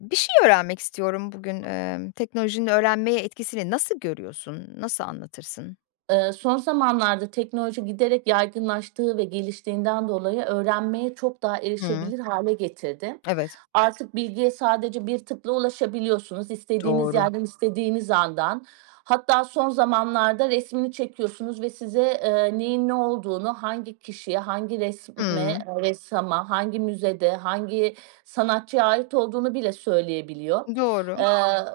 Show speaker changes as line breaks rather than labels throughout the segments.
Bir şey öğrenmek istiyorum bugün. Teknolojinin öğrenmeye etkisini nasıl görüyorsun? Nasıl anlatırsın?
Son zamanlarda teknoloji giderek yaygınlaştığı ve geliştiğinden dolayı öğrenmeye çok daha
Hıı.
erişebilir hale getirdi.
Evet.
Artık bilgiye sadece bir tıkla ulaşabiliyorsunuz. İstediğiniz
Doğru.
yerden, istediğiniz andan. Hatta son zamanlarda resmini çekiyorsunuz ve size, neyin ne olduğunu, hangi kişiye, hangi resme,
Hıı.
ressama, hangi müzede, hangi sanatçıya ait olduğunu bile söyleyebiliyor. Eee,
Doğru.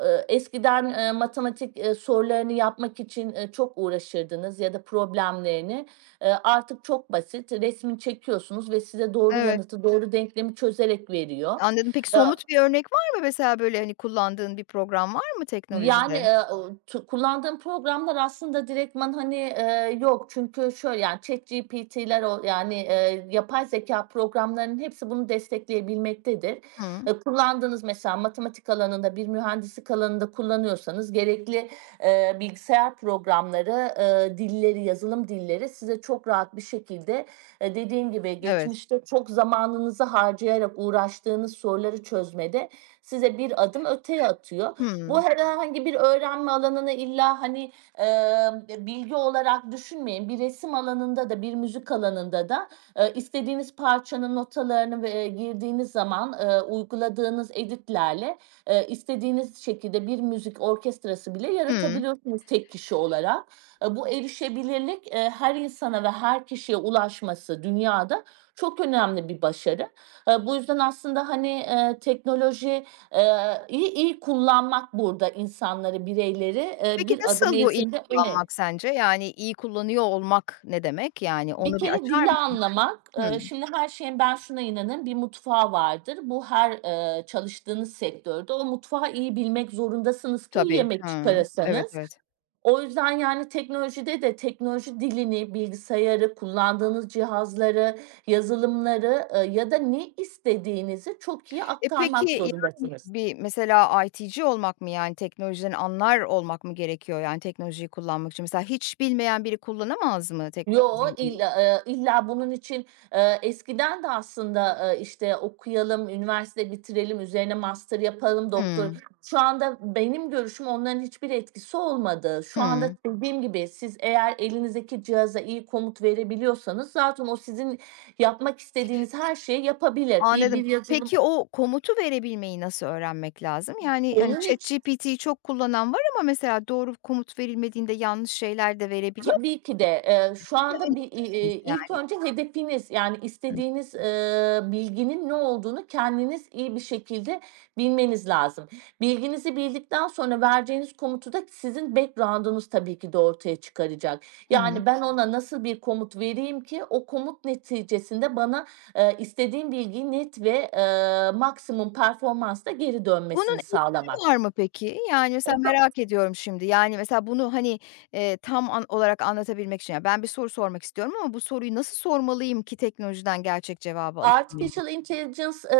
Eskiden, matematik, sorularını yapmak için, çok uğraşırdınız ya da problemlerini. Artık çok basit. Resmini çekiyorsunuz ve size doğru
Evet,
yanıtı, doğru denklemi çözerek veriyor.
anladım. Peki
Eee
somut bir örnek var mı mesela, böyle, hani, kullandığın bir program var mı
Yani,
teknolojide?
o tu kullandığım programlar aslında direktman, hani, yok. Çünkü şöyle, yani, ChatGPT'ler o yani, yapay zekâ programlarının hepsi bunu destekleyebilmektedir.
Hıı.
Kullandığınız mesela matematik alanında, bir mühendislik alanında kullanıyorsanız gerekli, bilgisayar programları, dilleri, yazılım dilleri size çok rahat bir şekilde, dediğim gibi
Evet.
geçmişte çok zamanınızı harcayarak uğraştığınız soruları çözmede size bir adım öteye atıyor. Bu
Hıı.
herhangi bir öğrenme alanını illa hani, eee, bilgi olarak düşünmeyin. Bir resim alanında da, bir müzik alanında da, istediğiniz parçanın notalarını ve, girdiğiniz zaman, uyguladığınız edit'lerle, istediğiniz şekilde bir müzik orkestrası bile
Hıı.
yaratabiliyorsunuz tek kişi olarak. Bu erişebilirlik, her insana ve her kişiye ulaşması dünyada çok önemli bir başarı. Bu yüzden aslında, hani, teknoloji iyi iyi kullanmak burada insanları, bireyleri,
Peki
bir adım
nasıl bu iyi
eğitimde öne.
kullanmak sence? Yani iyi kullanıyor olmak ne demek? Yani
Bir
onu bir
kere
açar
dili anlamak,
mısın?
şimdi her şeyin ben şuna inanırım, bir mutfağı vardır. Bu her, çalıştığınız sektörde o mutfağı iyi bilmek zorundasınız ki iyi
Tabii.
yemek
Hıı. Evet,
çıkarasınız.
evet.
O yüzden, yani, teknolojide de teknoloji dilini, bilgisayarı, kullandığınız cihazları, yazılımları, ya da ne istediğinizi çok iyi
E, peki,
aktarmak
yani,
zorundasınız.
bir mesela IT'ci olmak mı, yani, teknolojiden anlar olmak mı gerekiyor, yani, teknolojiyi kullanmak için? Mesela hiç bilmeyen biri kullanamaz mı
Yo,
teknolojiyi?
illa bunun için, eskiden de aslında, işte, okuyalım, üniversite bitirelim, üzerine master yapalım,
Hıı.
doktor. Şu anda benim görüşüm onların hiçbir etkisi olmadı. Şu anda
Hıı.
dediğim gibi siz eğer elinizdeki cihaza iyi komut verebiliyorsanız zaten o sizin yapmak istediğiniz her şeyi yapabilir. İyi
Anladım.
bir yazılım.
Peki, o komutu verebilmeyi nasıl öğrenmek lazım? Yani, hani,
Onun için,
ChatGPT'yi çok kullanan var ama mesela doğru komut verilmediğinde yanlış şeyler de verebiliyor.
tabii ki de, şu
Ne
anda bir,
önerirsiniz?
ilk önce hedefiniz, yani
Hı.
istediğiniz, bilginin ne olduğunu kendiniz iyi bir şekilde bilmeniz lazım. Bilginizi bildikten sonra vereceğiniz komutu da sizin background'unuz tabii ki de ortaya çıkaracak.
Hı hı.
Yani ben ona nasıl bir komut vereyim ki o komut neticesinde bana, istediğim bilgiyi net ve, maksimum performansla geri
Bunun
dönmesini
eğitimi
sağlamak.
var mı peki? Yani, mesela
E
merak ediyorum şimdi. Yani, mesela bunu, hani, tam an olarak anlatabilmek için, ya, ben bir soru sormak istiyorum ama bu soruyu nasıl sormalıyım ki teknolojiden gerçek cevabı alabilmeliyim?
Artificial Intelligence,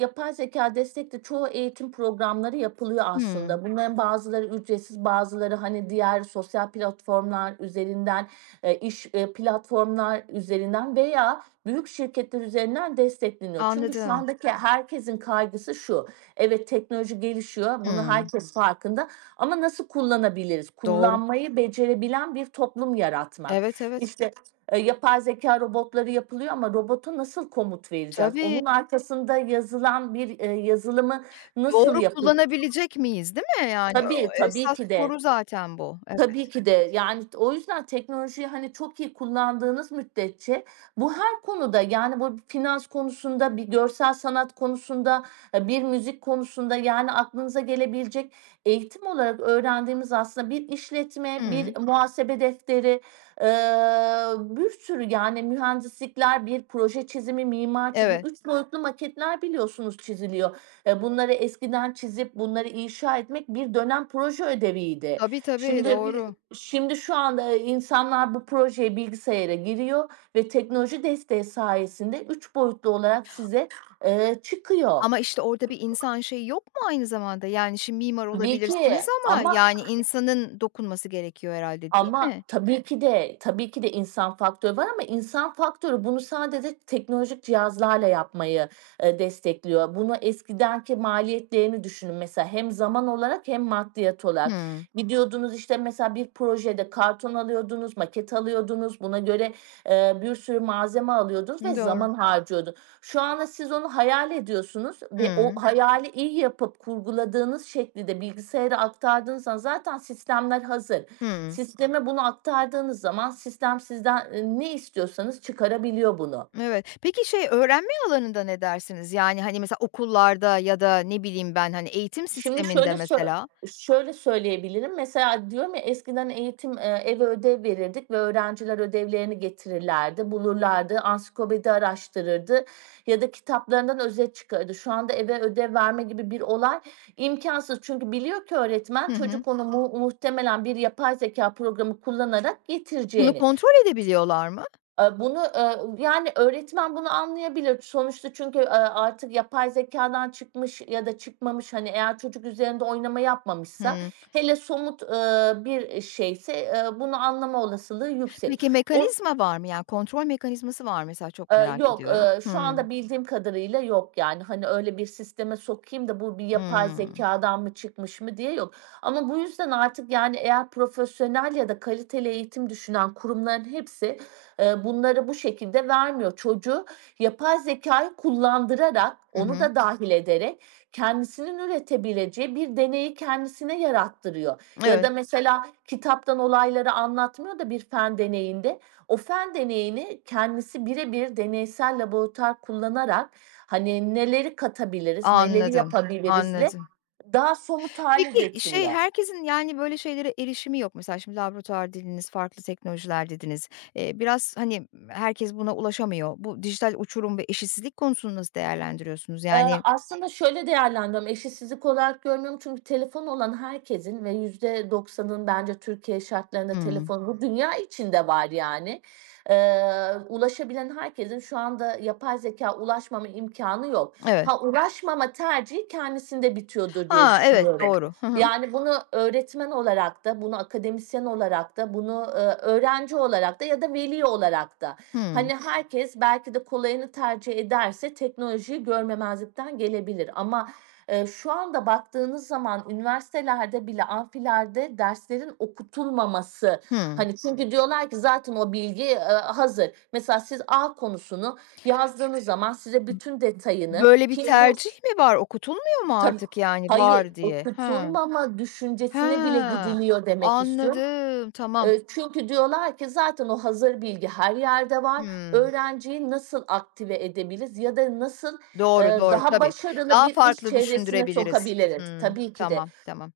yapay zekâ destekli çoğu eğitim programları yapılıyor
Hımm.
aslında. Bunların bazıları ücretsiz, bazıları, hani, diğer sosyal platformlar üzerinden, iş, platformlar üzerinden veya büyük şirketler üzerinden destekleniyor. Çünkü şu
Anladım.
andaki herkesin kaygısı şu: evet, teknoloji gelişiyor, bunu
Hımm.
herkes farkında ama nasıl kullanabiliriz?
Doğru.
Kullanmayı becerebilen bir toplum yaratmak.
Evet, evet.
İşte, yapay zekâ robotları yapılıyor ama robota nasıl komut vereceğiz?
Tabii.
Onun arkasında yazılan bir, yazılımı nasıl
Doğru
yapı.
kullanabilecek miyiz, değil mi? Yani,
Tabii,
o
tabii
esas
ki de.
soru zaten bu. Evet.
Tabii ki de. Yani o yüzden teknolojiyi, hani, çok iyi kullandığınız müddetçe bu her konuda, yani, bu finans konusunda, bir görsel sanat konusunda, bir müzik konusunda, yani, aklınıza gelebilecek eğitim olarak öğrendiğimiz aslında bir işletme,
Hıı.
bir muhasebe defteri, eee, bir sürü, yani, mühendislikler, bir proje çizimi, mimar çizimi,
Evet.
3 boyutlu maketler biliyorsunuz çiziliyor. Bunları eskiden çizip bunları inşa etmek bir dönem proje ödeviydi.
Tabii, tabii,
Şimdi bir-
doğru.
Şimdi şu anda insanlar bu projeye bilgisayara giriyor ve teknoloji desteği sayesinde 3 boyutlu olarak size, çıkıyor.
Ama, işte, orada bir insan şeyi yok mu aynı zamanda? Yani, şimdi mimar olabilirsiniz
Bilgi
ama,
ama.
yani, insanın dokunması gerekiyor herhâlde, değil
Ama
mi?
tabii ki de, tabii ki de insan faktörü var ama insan faktörü bunu sadece teknolojik cihazlarla yapmayı, destekliyor. Bunu eskidenki maliyetlerini düşünün mesela hem zaman olarak hem maddiyat olarak.
Hıı.
Gidiyordunuz, işte, mesela bir projede karton alıyordunuz, maket alıyordunuz, buna göre, bir sürü malzeme alıyordunuz ve
Doğru.
zaman harcıyordu. Şu anda siz onu hayal ediyorsunuz ve o
Hıı.
hayali iyi yapıp kurguladığınız şekilde bilgisayara aktardığınız zaman zaten sistemler hazır.
Hıı.
Sisteme bunu aktardığınız zaman sistem sizden, ne istiyorsanız çıkarabiliyor bunu.
Evet. Peki, şey, öğrenme alanında ne dersiniz? Yani, hani, mesela okullarda ya da ne bileyim ben, hani, eğitim
Şimdi
sisteminde
şöyle sö
mesela.
Şöyle söyleyebilirim. Mesela diyorum ya eskiden eğitim, eve ödev verirdik ve öğrenciler ödevlerini getirirlerdi, bulurlardı, ansiklopedi araştırırdı ya da kitaplarından özet çıkardı. Şu anda eve ödev verme gibi bir olay imkansız. Çünkü biliyor ki öğretmen
Hı hı.
çocuk onu mu muhtemelen bir yapay zeka programı kullanarak
Bunu
getireceğini.
kontrol edebiliyorlar mı?
Bunu, yani, öğretmen bunu anlayabilir. Sonuçta çünkü, artık yapay zekâdan çıkmış ya da çıkmamış, hani, eğer çocuk üzerinde oynama yapmamışsa,
Hıı.
hele somut, bir şeyse, bunu anlama olasılığı yüksek.
Peki
O
mekanizma var mı? Yani kontrol mekanizması var mı mesela çok merak
Yok,
ediyorum.
şu
Hımm.
anda bildiğim kadarıyla yok yani. Hani, öyle bir sisteme sokayım da bu bir yapay
Hımm.
zekâdan mı çıkmış mı diye yok. Ama bu yüzden artık, yani, eğer profesyonel ya da kaliteli eğitim düşünen kurumların hepsi, bunları bu şekilde vermiyor. Çocuğu yapay zekâyı kullandırarak,
Hı
onu
hı.
da dâhil ederek kendisinin üretebileceği bir deneyi kendisine yarattırıyor. Ya
Evet,
da mesela kitaptan olayları anlatmıyor da bir fen deneyinde, o fen deneyini kendisi birebir deneysel laboratuvar kullanarak, hani, neleri katabiliriz, neleri
anladım,
yapabilirizle
anladım.
daha somut hale
Peki şey,
getiriyor.
herkesin yani böyle şeylere erişimi yok. Mesela şimdi laboratuvar dediniz, farklı teknolojiler dediniz. Biraz hani herkes buna ulaşamıyor. Bu dijital uçurum ve eşitsizlik konusunu nasıl değerlendiriyorsunuz? Yani.
Aslında şöyle değerlendiriyorum, eşitsizlik olarak görmüyorum çünkü telefonu olan herkesin ve yüzde doksanın bence Türkiye şartlarında
Hımm.
telefonu bu dünya içinde var yani. Ulaşabilen herkesin şu anda yapay zekâya ulaşmama imkânı yok.
Evet.
Ha, ulaşmama tercihi kendisinde bitiyordur diye
Ha, evet,
düşünüyorum.
doğru. Hı hı.
Yani bunu öğretmen olarak da, bunu akademisyen olarak da, bunu, öğrenci olarak da ya da veli olarak da.
Hımm.
Hani herkes belki de kolayını tercih ederse teknolojiyi görmemezlikten gelebilir ama, şu anda baktığınız zaman üniversitelerde bile amfilerde derslerin okutulmaması,
Hımm.
hani, çünkü diyorlar ki zaten o bilgi, hazır. Mesela siz A konusunu yazdığınız zaman size bütün detayını
Böyle bir
ki bu.
tercih mi var? Okutulmuyor mu
Tabii.
artık yani
Hayır,
var diye? He.
okutulmama düşüncesine bile
Ha,
gidiliyor demek istiyorum.
anladım, tamam.
Çünkü diyorlar ki zaten o hazır bilgi her yerde var.
Hımm.
Öğrenciyi nasıl aktive edebiliriz ya da nasıl,
Doğru, doğru,
daha
tabii.
başarılı
Daha
bir iş
farklı
çevresine
düşündürebiliriz.
sokabiliriz?
Hımm,
Tabii ki de.
tamam, tamam.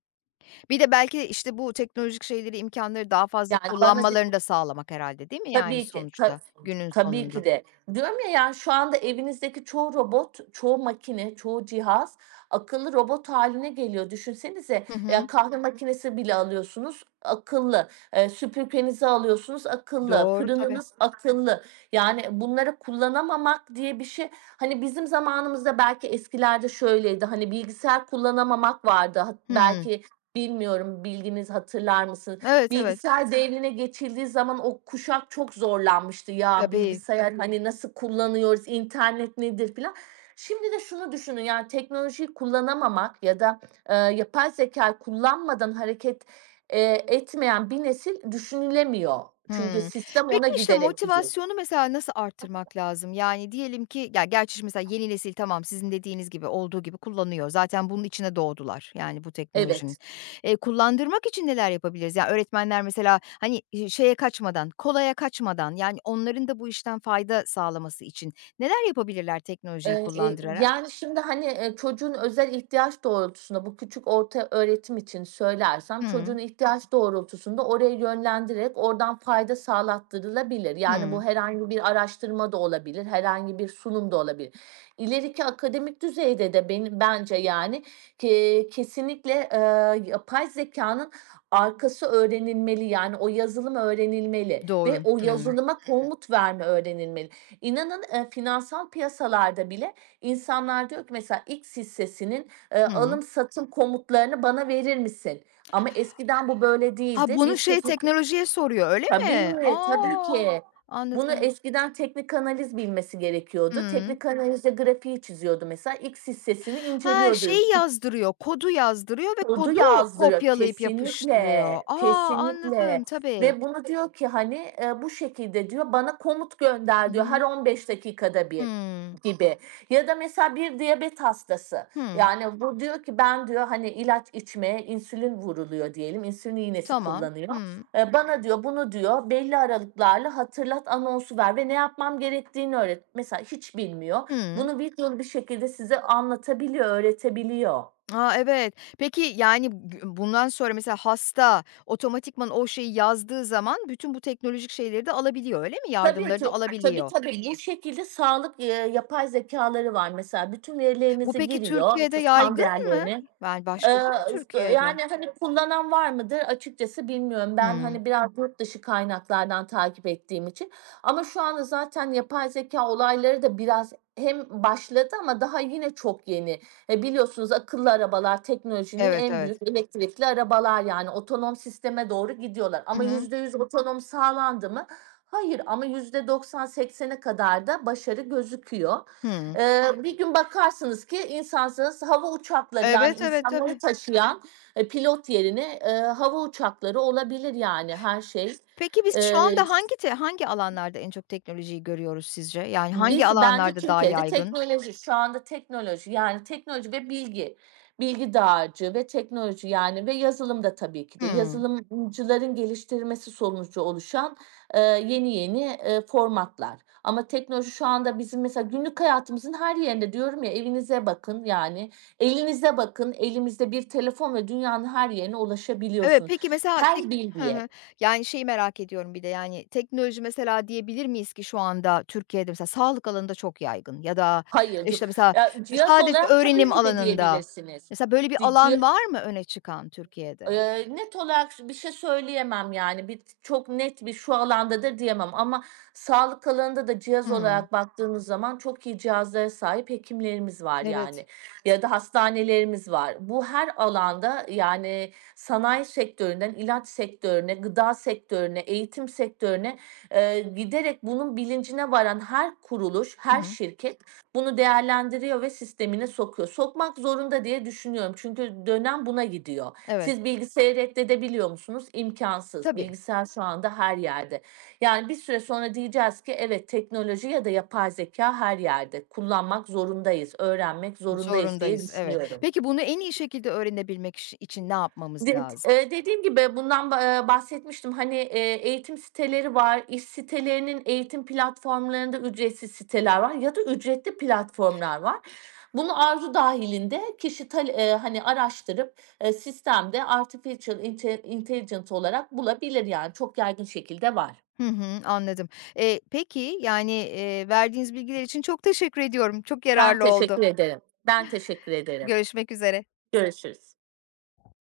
Bir de belki, işte, bu teknolojik şeyleri, imkânları daha fazla
Yani bana de.
kullanmalarını da sağlamak herhâlde, değil mi, yani,
Tabii ki.
sonuçta, günün
Tabii
sonunda?
ki de. Diyorum ya, yani, şu anda evinizdeki çoğu robot, çoğu makine, çoğu cihaz akıllı robot haline geliyor. Düşünsenize,
Hı
ya,
hı.
kahve makinesi bile alıyorsunuz, akıllı. Süpürgenizi alıyorsunuz, akıllı.
Doğru, tabii.
Fırınınız akıllı. Yani, bunları kullanamamak diye bir şey. Hani, bizim zamanımızda belki eskilerde şöyleydi, hani, bilgisayar kullanamamak vardı.
Hımm.
Belki bilmiyorum, bilginiz hatırlar mısınız?
Evet, evet.
Bilgisayar devrine geçildiği zaman o kuşak çok zorlanmıştı. Ya
Tabii.
bilgisayar. Evet. Hani nasıl kullanıyoruz, internet nedir filan. Şimdi de şunu düşünün yani teknolojiyi kullanamamak ya da, yapay zeka kullanmadan hareket, etmeyen bir nesil düşünülemiyor. Çünkü
Hımm.
sistem
Peki,
ona
işte,
giderek gidiyor.
motivasyonu mesela nasıl arttırmak lazım? Yani, diyelim ki ya, gerçi şimdi mesela yeni nesil tamam sizin dediğiniz gibi, olduğu gibi kullanıyor. Zaten bunun içine doğdular, yani, bu teknolojinin.
Evet.
Kullandırmak için neler yapabiliriz? Ya, öğretmenler mesela, hani, şeye kaçmadan, kolaya kaçmadan, yani, onların da bu işten fayda sağlaması için neler yapabilirler teknolojiyi kullandırarak?
Yani, şimdi, hani, çocuğun özel ihtiyaç doğrultusunda bu küçük orta öğretim için söylersem
Hımm.
çocuğun ihtiyaç doğrultusunda oraya yönlendirerek oradan fayda sağlattırılabilir. Yani, bu
Hımm.
herhangi bir araştırma da olabilir, herhangi bir sunum da olabilir. İleriki akademik düzeyde de benim bence, yani, kesinlikle, yapay zekânın arkası öğrenilmeli. Yani, o yazılım öğrenilmeli ve
Doğru.
o. Evet.
Hımm.
Yazılıma komut verme öğrenilmeli. İnanın, finansal piyasalarda bile insanlar diyor ki mesela X hissesinin,
Hımm.
alım satım komutlarını bana verir misin? Ama eskiden bu böyle
Ha,
değildi. Bir
bunu şey
teknik.
teknolojiye soruyor, öyle mi?
Tabii, tabii
A!
ki. Bunu
Anladım.
eskiden teknik analiz bilmesi gerekiyordu.
Hımm.
Teknik analizde grafiği çiziyordu mesela. X hissesini
Ha,
inceliyordu
şeyi yazdırıyor, kodu yazdırıyor ve
kodu
kodu
yazdırıyor.
kopyalayıp yapıştırıyor.
Kesinlikle,
A, anladım
kesinlikle
tabii.
ve bunu diyor ki hani, bu şekilde diyor bana komut
Hı
gönder diyor her
hı.
15 dakikada bir
Hımm.
gibi ya da mesela bir diyabet hastası,
Hımm.
yani bu diyor ki ben diyor hani ilaç içmeye insülin vuruluyor diyelim, insülin iğnesi
Tamam.
kullanıyor.
Hımm.
Bana diyor bunu diyor belli aralıklarla hatırlat anonsu ver ve ne yapmam gerektiğini öğret. Mesela hiç bilmiyor.
Hımm.
Bunu videolu bir şekilde size anlatabiliyor, öğretebiliyor.
A, evet. Peki, yani, gü bundan sonra mesela hasta otomatikman o şeyi yazdığı zaman bütün bu teknolojik şeyleri de alabiliyor, öyle mi?
Tabii
Yardımları da
ki. Tabii
alabiliyor.
tabii. Bu şekilde sağlık, yapay zekâları var mesela. Bütün
Bu
verilerinizi
peki
giriyor,
Türkiye'de
işte kan
yaygın mı?
değerlerini.
Yani, başladı mı
İşte,
Türkiye'de?
yani, hani, kullanan var mıdır? Açıkçası bilmiyorum. Ben,
Hımm.
hani, biraz yurt dışı kaynaklardan takip ettiğim için ama şu anda zaten yapay zekâ olayları da biraz hem başladı ama daha yine çok yeni. Biliyorsunuz akıllı arabalar teknolojinin
Evet,
en
evet.
büyük elektrikli arabalar, yani, otonom sisteme doğru gidiyorlar
Hı
ama
hı.
%100 otonom sağlandı mı? Hayır ama %90-80'e kadar da başarı gözüküyor.
Hımm.
Bir gün bakarsınız ki insansız hava uçakları yani
Evet, evet,
insanları
tabii.
taşıyan pilot yerine hava uçakları olabilir yani her şey.
Peki, biz şu
Ee,
anda hangi te hangi alanlarda en çok teknolojiyi görüyoruz sizce? Yani hangi
Biz bence
alanlarda daha
Türkiye'de
yaygın?
teknoloji, şu anda teknoloji yani teknoloji ve bilgi, bilgi dağarcığı ve teknoloji yani ve yazılım da tabii ki de
Hımm.
yazılımcıların geliştirmesi sonucu oluşan, yeni yeni, formatlar. Ama teknoloji şu anda bizim mesela günlük hayatımızın her yerinde diyorum ya evinize bakın yani elinize bakın elimizde bir telefon ve dünyanın her yerine
Evet,
ulaşabiliyorsunuz.
peki mesela
Her
tek. Hı hı.
bilgiye.
Yani, şeyi merak ediyorum bir de, yani, teknoloji mesela diyebilir miyiz ki şu anda Türkiye'de mesela sağlık alanında çok yaygın ya da,
Hayır,
işte, mesela
ya cihaz
sadece
olarak tabii
öğrenim
ki de
alanında.
diyebilirsiniz.
Mesela böyle bir
Di
alan
ci
var mı öne çıkan Türkiye'de?
Net olarak bir şey söyleyemem, yani, bir çok net bir şu alandadır diyemem ama sağlık alanında da cihaz
Hımm.
olarak baktığımız zaman çok iyi cihazlara sahip hekimlerimiz var,
Evet.
yani, ya da hastanelerimiz var. Bu her alanda, yani, sanayi sektöründen ilaç sektörüne, gıda sektörüne, eğitim sektörüne, giderek bunun bilincine varan her kuruluş,
Hı
her
hı.
şirket bunu değerlendiriyor ve sistemine sokuyor. Sokmak zorunda diye düşünüyorum çünkü dönem buna gidiyor.
Evet.
Siz bilgisayarı reddedebiliyor musunuz? İmkansız.
Tabii.
Bilgisayar şu anda her yerde. Yani bir süre sonra diyeceğiz ki evet teknoloji ya da yapay zeka her yerde. Kullanmak zorundayız, öğrenmek zorundayız diye
Zorundayız, evet.
düşünüyorum.
Peki bunu en iyi şekilde öğrenebilmek iş için ne yapmamız
De
lazım?
Dediğim gibi bundan ba bahsetmiştim. Hani, eğitim siteleri var, iş sitelerinin eğitim platformlarında ücretsiz siteler var ya da ücretli platformlar var. Bunu arzu dahilinde kişi tal hani, araştırıp, sistemde artificial intelligence olarak bulabilir yani çok yaygın şekilde var.
Hı hı, anladım. Peki, yani, verdiğiniz bilgiler için çok teşekkür ediyorum. Çok
Ben
yararlı oldu.
teşekkür ederim. Ben teşekkür ederim.
Görüşmek üzere.
Görüşürüz.